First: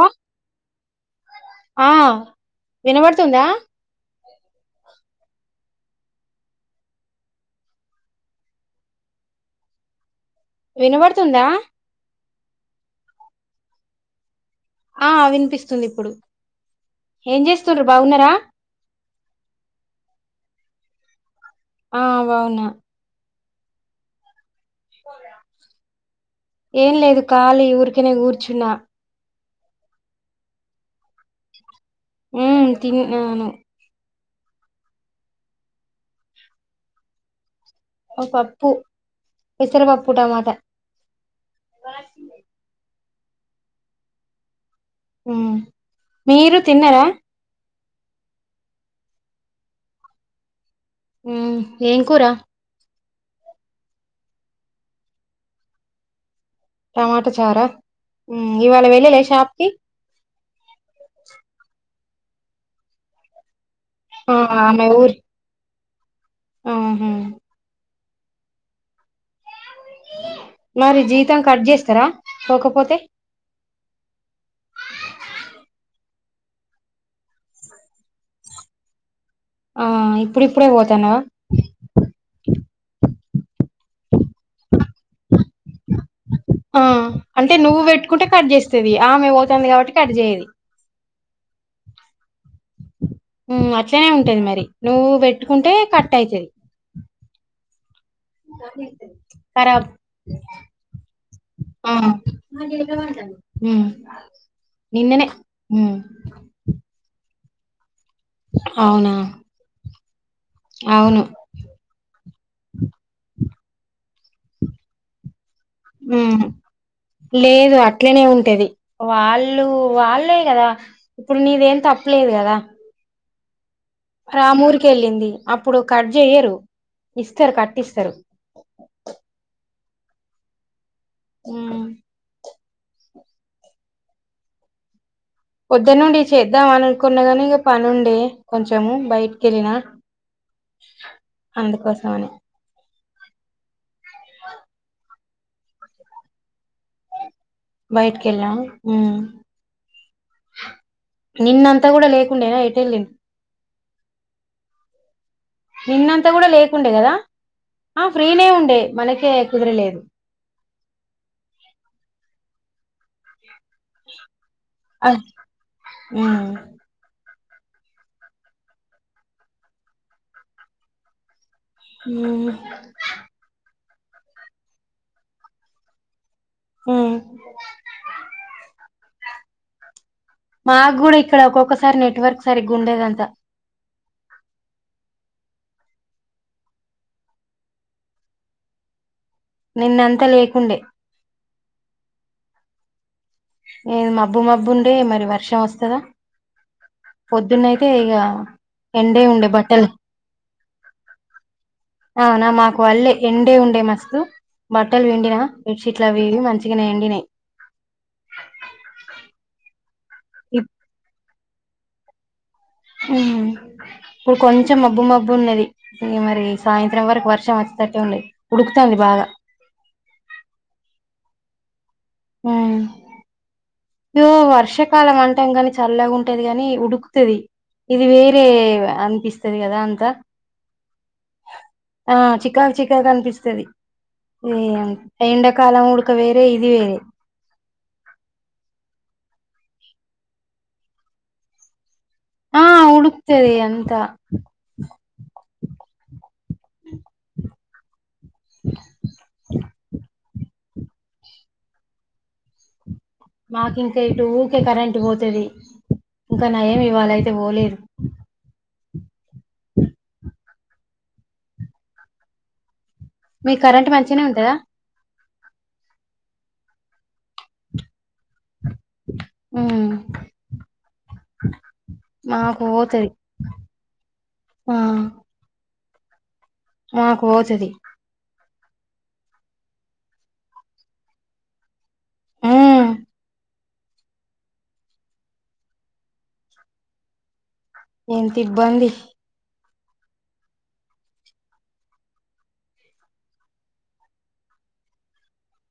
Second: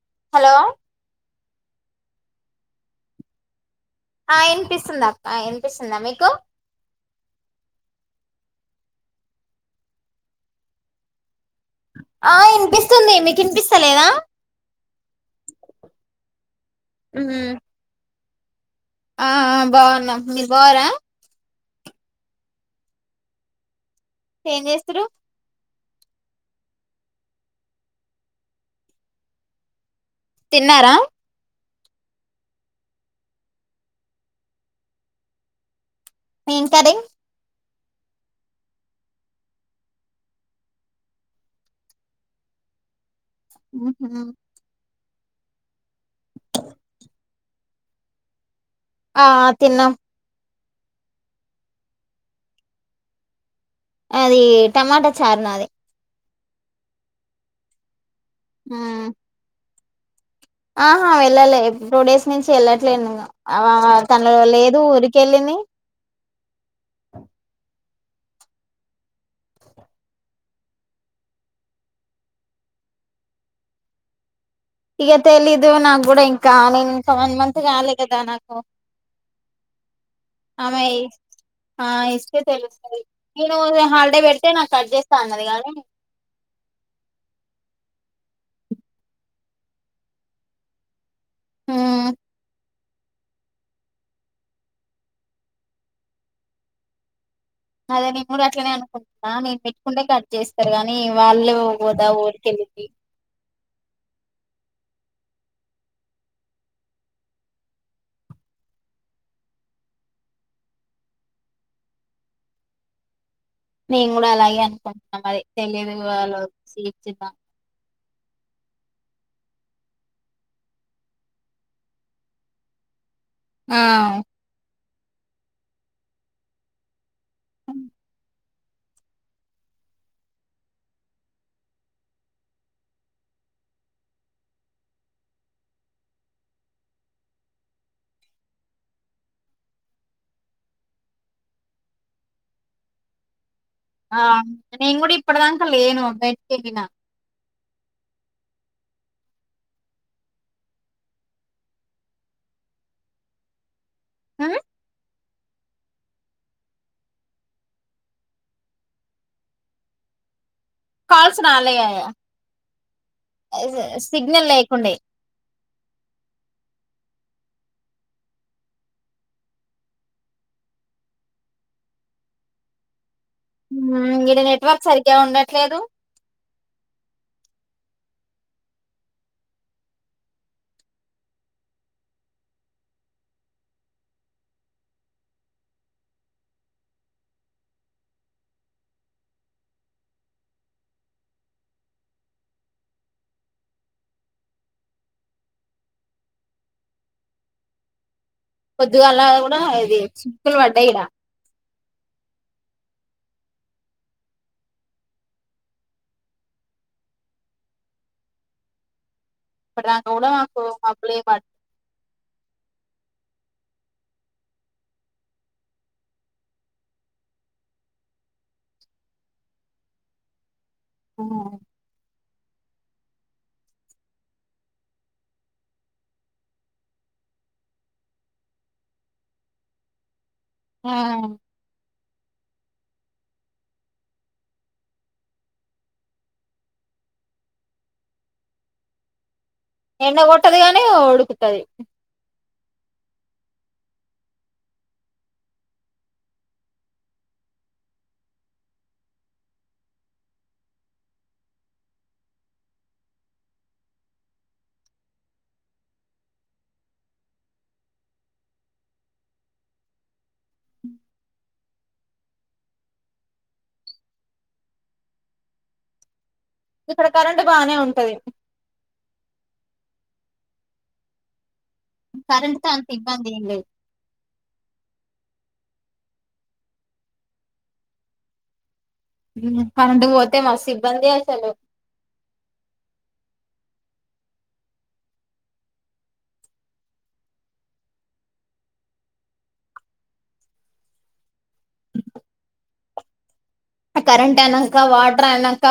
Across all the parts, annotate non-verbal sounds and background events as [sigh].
ఉ hello ఆ వినబడుతుందా ఆ వినిపిస్తుందా అక్క వినిపిస్తుందా మీకు వినబడుతుందా ఆ ఇనిపిస్తుంది మీకు వినిపిస్తలేదా ఆ వినిపిస్తుంది ఇప్పుడు ఏం ఉమ్ చేస్తుర్రు బాగున్నారా ఆ బాగున్నా మీరూ బరా ఆ బవునా ఏం జీస్తుర్రు ఏం లేదు ఖాలీ ఊరికనే కూర్చున్నా తిన్నారా ఉమ్ తి అను ఏం కర్రీ ఒక పప్పు పెసరపప్పు టమాట బ ఉహ ఉ మీరు తిన్నరా ఆ తిన్నా ఉ ఏం కూరా అది టమాటా చార్ నాది టమాటా చారా ఇవాళ వెళ్ళలే షాప్ కి ఆహా వెళ్ళలే టూ డేస్ నుంచి వెళ్ళట్లేదు ఇగా ఆ తనలో లేదు ఆమె ఊరి ఊరికెళ్ళిదీ ఆహా మరి జీతం కట్ చేస్తారా పోకపోతే ఇక తెలీదు నాకు కూడా ఇంకా నేను ఇంకా వన్ మంత్ కాలే కదా నాకు ఆ ఇప్పుడిప్పుడే ఆమె పోతాన్నావా ఇస్తే తెలుతది నేను హాలిడే పెడితే నాకు కట్ చేస్తా అన్నది కానీ ఆ అంటే నువ్వు పెట్టుకుంటే కట్ చేస్తుేది ఆమె అవుతుంది కాబట్టి కట్ చేయేది ఉ ఉమ్ అట్లనే ఉంటది మరి నువ్వు పెట్టుకుంటే కట్ అవుతది అదే నేను కూడా అట్నే అనుకోం ఆ నేను ఖరాబ్ పెట్టుకుంటే కట్ చేస్తారు కానీ వాళ్ళే పో పోదా ఊరికెళ్ళికి ఉ నిన్ననే ఉ అవునా అవును మేను కూడా అలాగే అనుకుంటున్నాం మరి తెలిదు వాళ్ళ మ్మ్ చీర్చుద్దాం లేదు అ అట్లనే ఉంటది వాళ్ళు వాళ్ళే కదా ఇప్పుడు నీదేం తప్పులేదు కదా ఆ రామూర్కెళ్ళింది అప్పుడు కట్ జేయరు ఇస్తరు కట్టిస్తరు ఉమ్ పొద్దునుండి చేద్దాం అని అనుకున్నగానీ ఇంక పనుండే కొంచెము బయటికెళ్ళిన అందుకోసమని ఆ నేను కూడా ఇప్పడదాంక నేను బయటకెళ్ళిన బయిట్కెళ్ళ మ్ నిన్నంతా కూడా లేకుండేనా ఎటేళ్ళి ఆ నిన్నంతా కూడా లేకుండే కదా ఆమె ఫ్రీనే ఉండే మనకే కుదరలేదు కాల్స్ రాలేయ్యాయ సిగ్నల్ లేకుండే ఆ ఉమ్ మ్ హు ఉమ్ ఇడ నెట్వర్క్ సరిగ్గా ఉండట్లేదు ఉమ్ మా గూడా ఇక్కడ ఒక్కొక్కసారి నెట్వర్క్ సరిగ్గా ఉండదంత నిన్నంత లేకుండే ఏ మబ్బు మబ్బు ఉండే మరి వర్షం వస్తదా పొద్దున్నయితే ఇగ ఎండే పొద్దుగాలా ఉండే కూడా బట్టలు ఇది చుక్కలు పడ్డాయి ఇడ అవున మాకు వల్లేె ఎండే ఉండే మస్తు బట్టలు విండినా బెడ్షీట్లు అవి ఇవి మంచిగనే ఎండినై ఇప్పటి దాక కూడ కు మబ్లె పట్ ఉమ్ కొంచెం మబ్బు మబ్బు ఉన్నది మరి సాయంత్రం వరకు వర్షం వచ్చేటట్టే ఉంది ఉడుకుతంది బాగా మ్ మ్మ్ ఇగో వర్షాకాలం అంటాం కాని చల్లగా ఉంటది గాని ఉడుకుతది ఇది వేరే అనిపిస్తది కదా అంతా ఆ ఆ చికా చికాగ్గా అనిపిస్తది ఏ ఎండకాలం ఉడక వేరే ఇది వేరే ఎండ కొట్టది గాని ఉడుకుతది ఆ ఉడుక్తది అంత మాకు ఇంకా ఇటు ఊకే కరెంట్ పోతది ఇంకా నయమ్ ఇవాళయితే పోలేరు మీ కరెంట్ మంచినే ఉంటదా ఇక్కడ కరెంట్ బానే ఉంటది ఉమ్ కరెంట్ మాకు తో అంత ఓతది ఇబ్బంది ఏం లేదు ఆ మాకు ఒతది కరెంట్ ఒతే మస్తు ఇబ్బంది అసలు ఉమ్ ఎంత ఇబ్బంది కరెంట్ అయినంక వాటర్ అయినంక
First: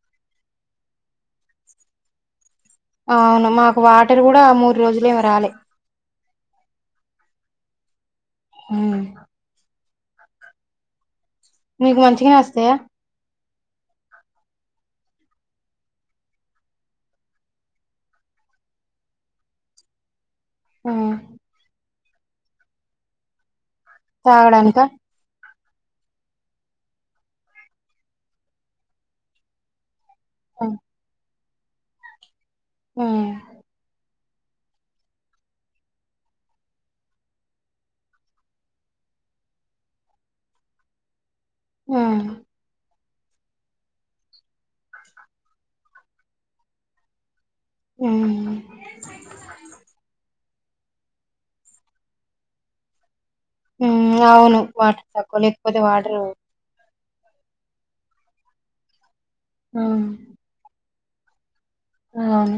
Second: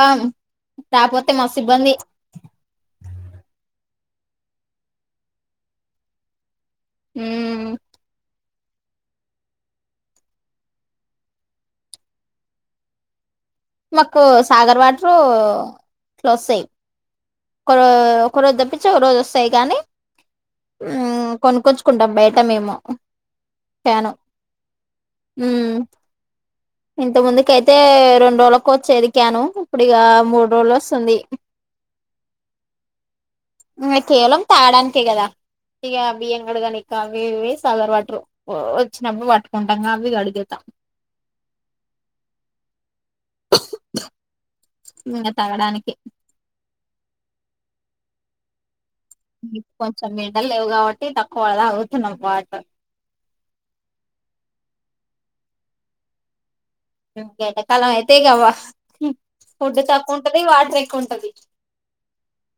రాపోతే మస్తు ఇబ్బంది అవును మాకు వాటర్ కూడా మూడు రోజులే ఏమో రాలే ఉం ఉం మీకు మంచిగానే వస్తాయా మాకు సాగర్ వాటరు ఇట్లోస్తాయి ఒకరో ఒక రోజు తప్పించి ఒక రోజు వస్తాయి గాని ఉమ్ కొనుకోచ్ కుంటాం బయట మేము క్యాను తాగడానికా ఉమ్ ఇంత ముందుకైయితే రెండు రోజులకు వచ్చేది క్యాను ఇప్పుడు ఇగ మూడు రోజులు ఉమ్ వస్తుంది ఉం కేవలం తగడనికే కదా ఇగ బియ్యం గడగానీకి అవి ఇవి సాగర్ వాటరు వచ్చినప్పుడు పట్టుకుంటాం అవి అడిగేతాం ఉం ఇంగ తాగడానికి ఉం కొంచెం ఎండల్ లేవు కాబట్టి తక్కువ తాగుతున్నాం వాటరు ఉం అవును వాటర్ తకువ లేకపోతే వాటర్ ఎండ కాలం అయితే ఇగ వ ఫుడ్ ఉమ్ తక్కువ ఉంటది వాటర్ ఎక్కువంటది అవును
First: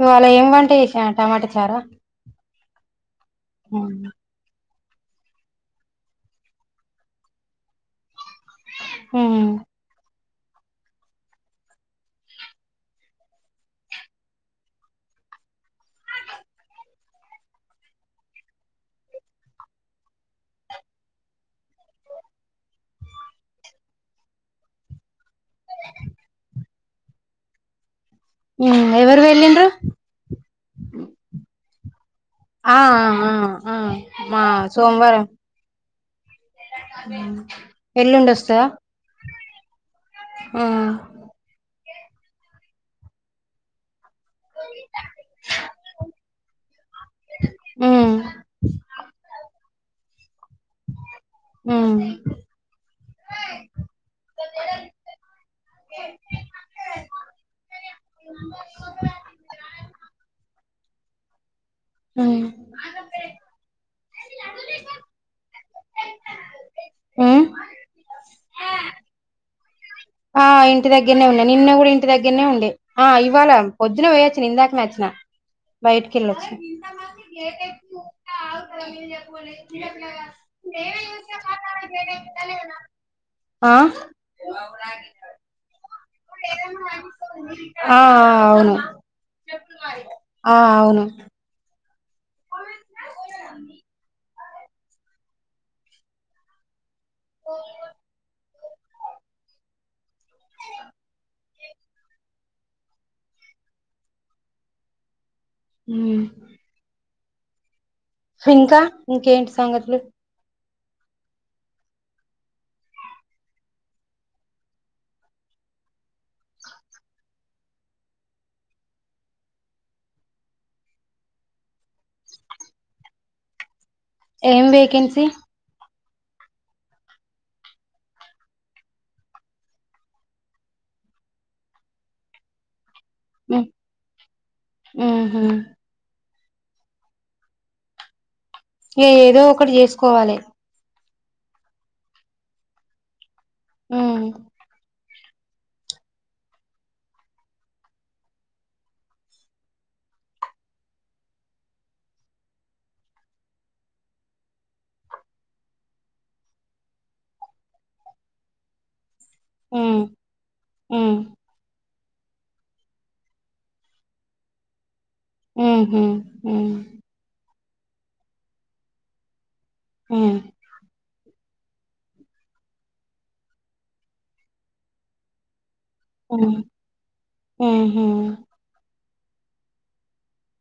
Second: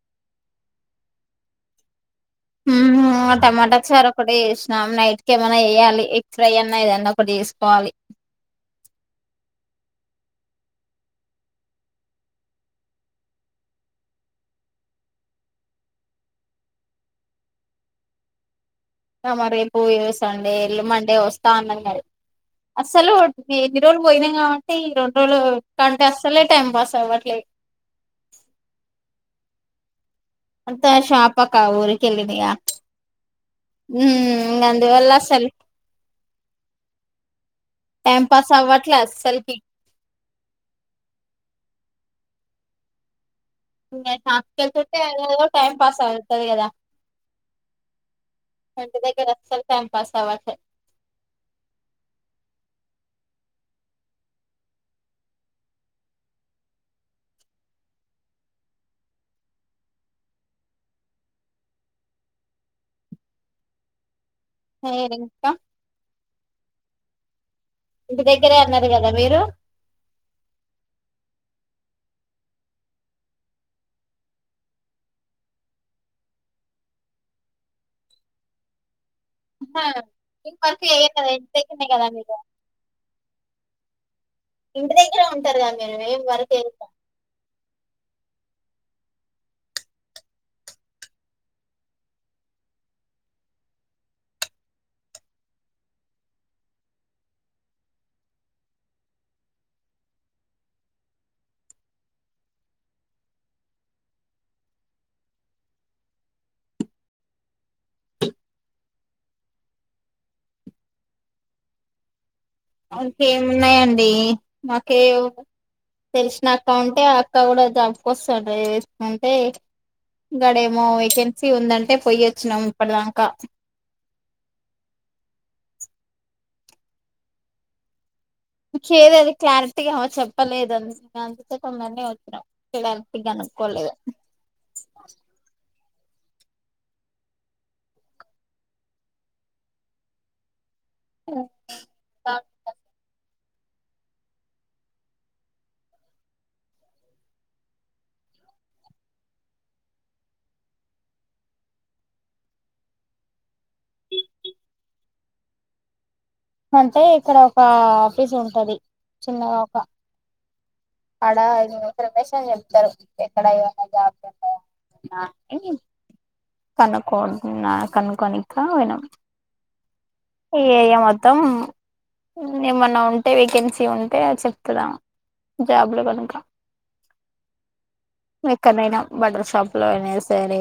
ఇవాళ ఏమివంట చేసినవు టమాటా చారా హు హామ్ టమాటా ఉమ్ చారా ఒక్కటే చేసిన అం నైట్ క ఏమైనా చేయ్యాలి ఎగ్ ఫ్రై అన్నా ఏదన్నా ఒకటి చేసుకోవాలి ఉం మా రేపు సండే ఇల్లు మండే వస్తా అన్నది మరి అస్సలు ఎన్ని రోజులు పోయినాం కాబట్టి ఈ రెండు రోజులు కంటే అస్సలే టైం పాస్ అవ్వట్లేదు ఉం ఎవరు వెలిన్రు అంత షాపక్క ఊరికెళ్ళినయా ఆ అ అ మా ఇంగ సోమవారం టైమ్ పాస్ అవట్లా అస్సలకి ఆ నా [unintelligible] చట్టే టైమ్ అదేదోపాస్ ఆవుతుది కదా ఉమ్ ఇంటి దగ్గర అసలు టైమ్ పాస్ అవ్వట్లే ఉం ఉం ఏరింక [unintelligible] ఉమ్ ఇంటి దగ్గరే ఉన్నారు గద మీరు ఆ ఇంటి దగ్గరనే ఉండె నిన్న కూడా ఇంటి దగ్గరనే ఉండె ఆ ఇవ్వాల పొద్దున పోయిచ్చిన ఇందాకనే వచ్చిన బయటికేళ్ళొచ్చిన [unintelligible] పోన్లే ఆహా చిన్న ఏం పిల్లగాలు వర్క్ చేయరు కదా చేయాల్సిన ఇంటి దగ్గరనే పనులు కదా మీరు చేయకుండానే ఉన్నారు [unintelligible] ఆ ఇంటి దగ్గరే ఉంటారు కదా మీరు ఏం వర్క్ చేయరు కదా? ఆ ఆ అవును ఆ అవును [inaudible] [inaudible] ఉమ్ ఇంకా ఇంకేంటి సంగతులు ఇంకేమున్నాయండి మాకేవు తెలిసిన అక్క ఉంటే ఆ అక్క కూడా జాబ్కోస్తాది ఏసుకుంటే ఇంగాడేమో వేకెన్సీ ఉందంటే పొయొచ్చినం ఇప్పటిదాంక ఏం వేకెన్సీ ఇచ్చేదీ అది క్లారిటీగా ఏ చెప్పలేదండి అందుకే తొందరగే వచ్చినం ఇంగంత్ గనుక్కోలేదు ఉహుమ్ ఈ ఏదో ఒకటి చేసుకోవాలి ఇంకా హ అంటే ఇక్కడ ఒక ఆఫీస్ ఉంటది చిన్నగా ఒక ఉమ్ ఉమ్ అడ రమేష్ అని చెప్తరు ఎక్కడ ఏమన్నా జాబ్లు ఉన్నాయా ఆ ఉహు ఉమ్ కనుకో కనుక్కోనిక్క పోనాం అ ఈ ఏరియా మొత్తం ఏమన్నా ఉంటే వేకెన్సీ ఉంటే చెప్తదా జాబ్ ఉ ఉహు ఎక్కనైనా బటర్ షాప్లో అయినా సరే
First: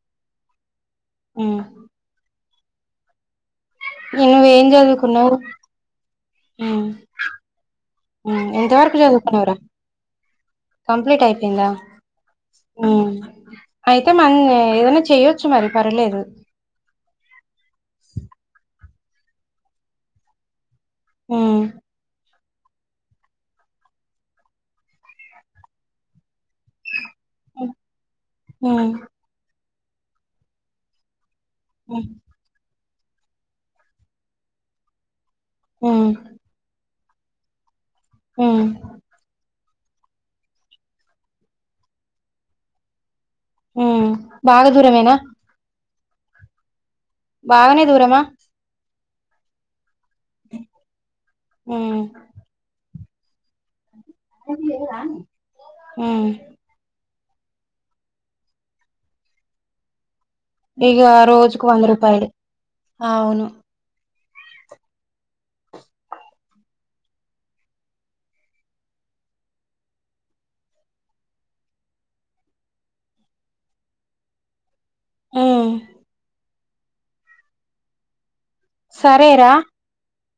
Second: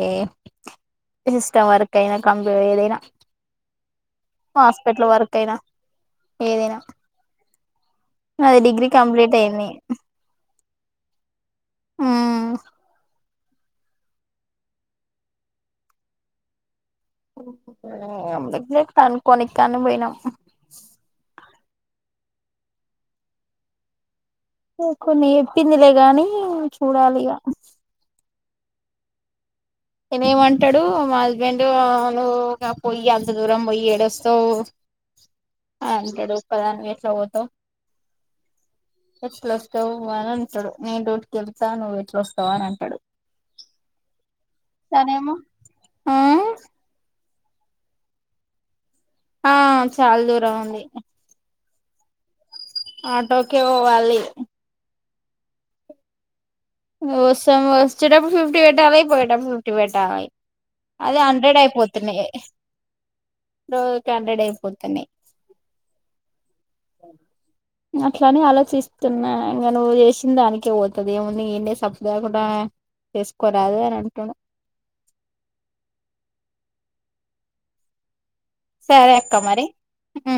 ఉమ్ సిస్టమ్ వర్ ఐనా కంప ఏదైనా నువ్వేం హాస్పిటల్ చదువుకున్నావు వర్క్ అయినా ఏదైనా ఉమ్ ఉమ్ నాది ఎంత డిగ్రీ వరకు కంప్లీట్ చదువుకున్నావురా అయింది కంప్లీట్ అయిపోయింద ఉమ్ అయితే మ ఏదైనా చేయ్యొచ్చు మరి పర్లేదు అ ఎందుకులే కనక్కో కని పోయినాం ఆ కొన్ని చెప్పిందిలే గాని చూడాలి ఇక ఉమ్ నేనే ఏమంటాడు మా హస్బెండ్ ఉమ్ నువు పోయ్యి అంత దూరం పోయి ఎడస్తవ్ ఉమ్ అంటడ్ ఒక్క దానివే ఎట్ల పోతవ్ ఉ ఎట్లు వస్తావు అని అంటడు నేను రోటికి వెళ్తా నువ్వు ఎట్ల వస్తవ్ అని అంటడు ఉ బాగా దూరమేనా తనేమో ఆ బాగనే దూరమా ఆ చాల దూరం ఉంది ఉ ఆటోకే పోవాలి ఉమ్ వసం వచ్చేటప్పుడు ఫిఫ్టీ పెట్టాలి పోయేటప్పుడు ఫిఫ్టీ పెట్టాలి ఇగ అదె హండ్రెడ్ రోజుకు వంద అయిపోతున్నాయ్ రూపాయలు అవును రోజుకి హండ్రెడ్ అయిపోతున్నయ్ అట్లానే ఆలోచిస్తున్నా ఇంగ నువ్వు చేసిన దానికే పోతది ఏము నే ఏనే సబ్దా కూడా చేసుకోరాదు అని అంటాను ఉమ్ సరే అక్క సరేరా మరి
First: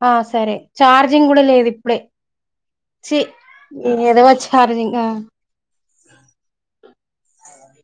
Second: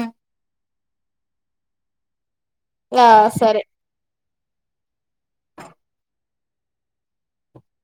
ఆ సరే చార్జింగ్ కూడా లేదు ఇప్పుడే ఆ సరే ఏదో వచ్చ ఛార్జింగ్ ఆ అవు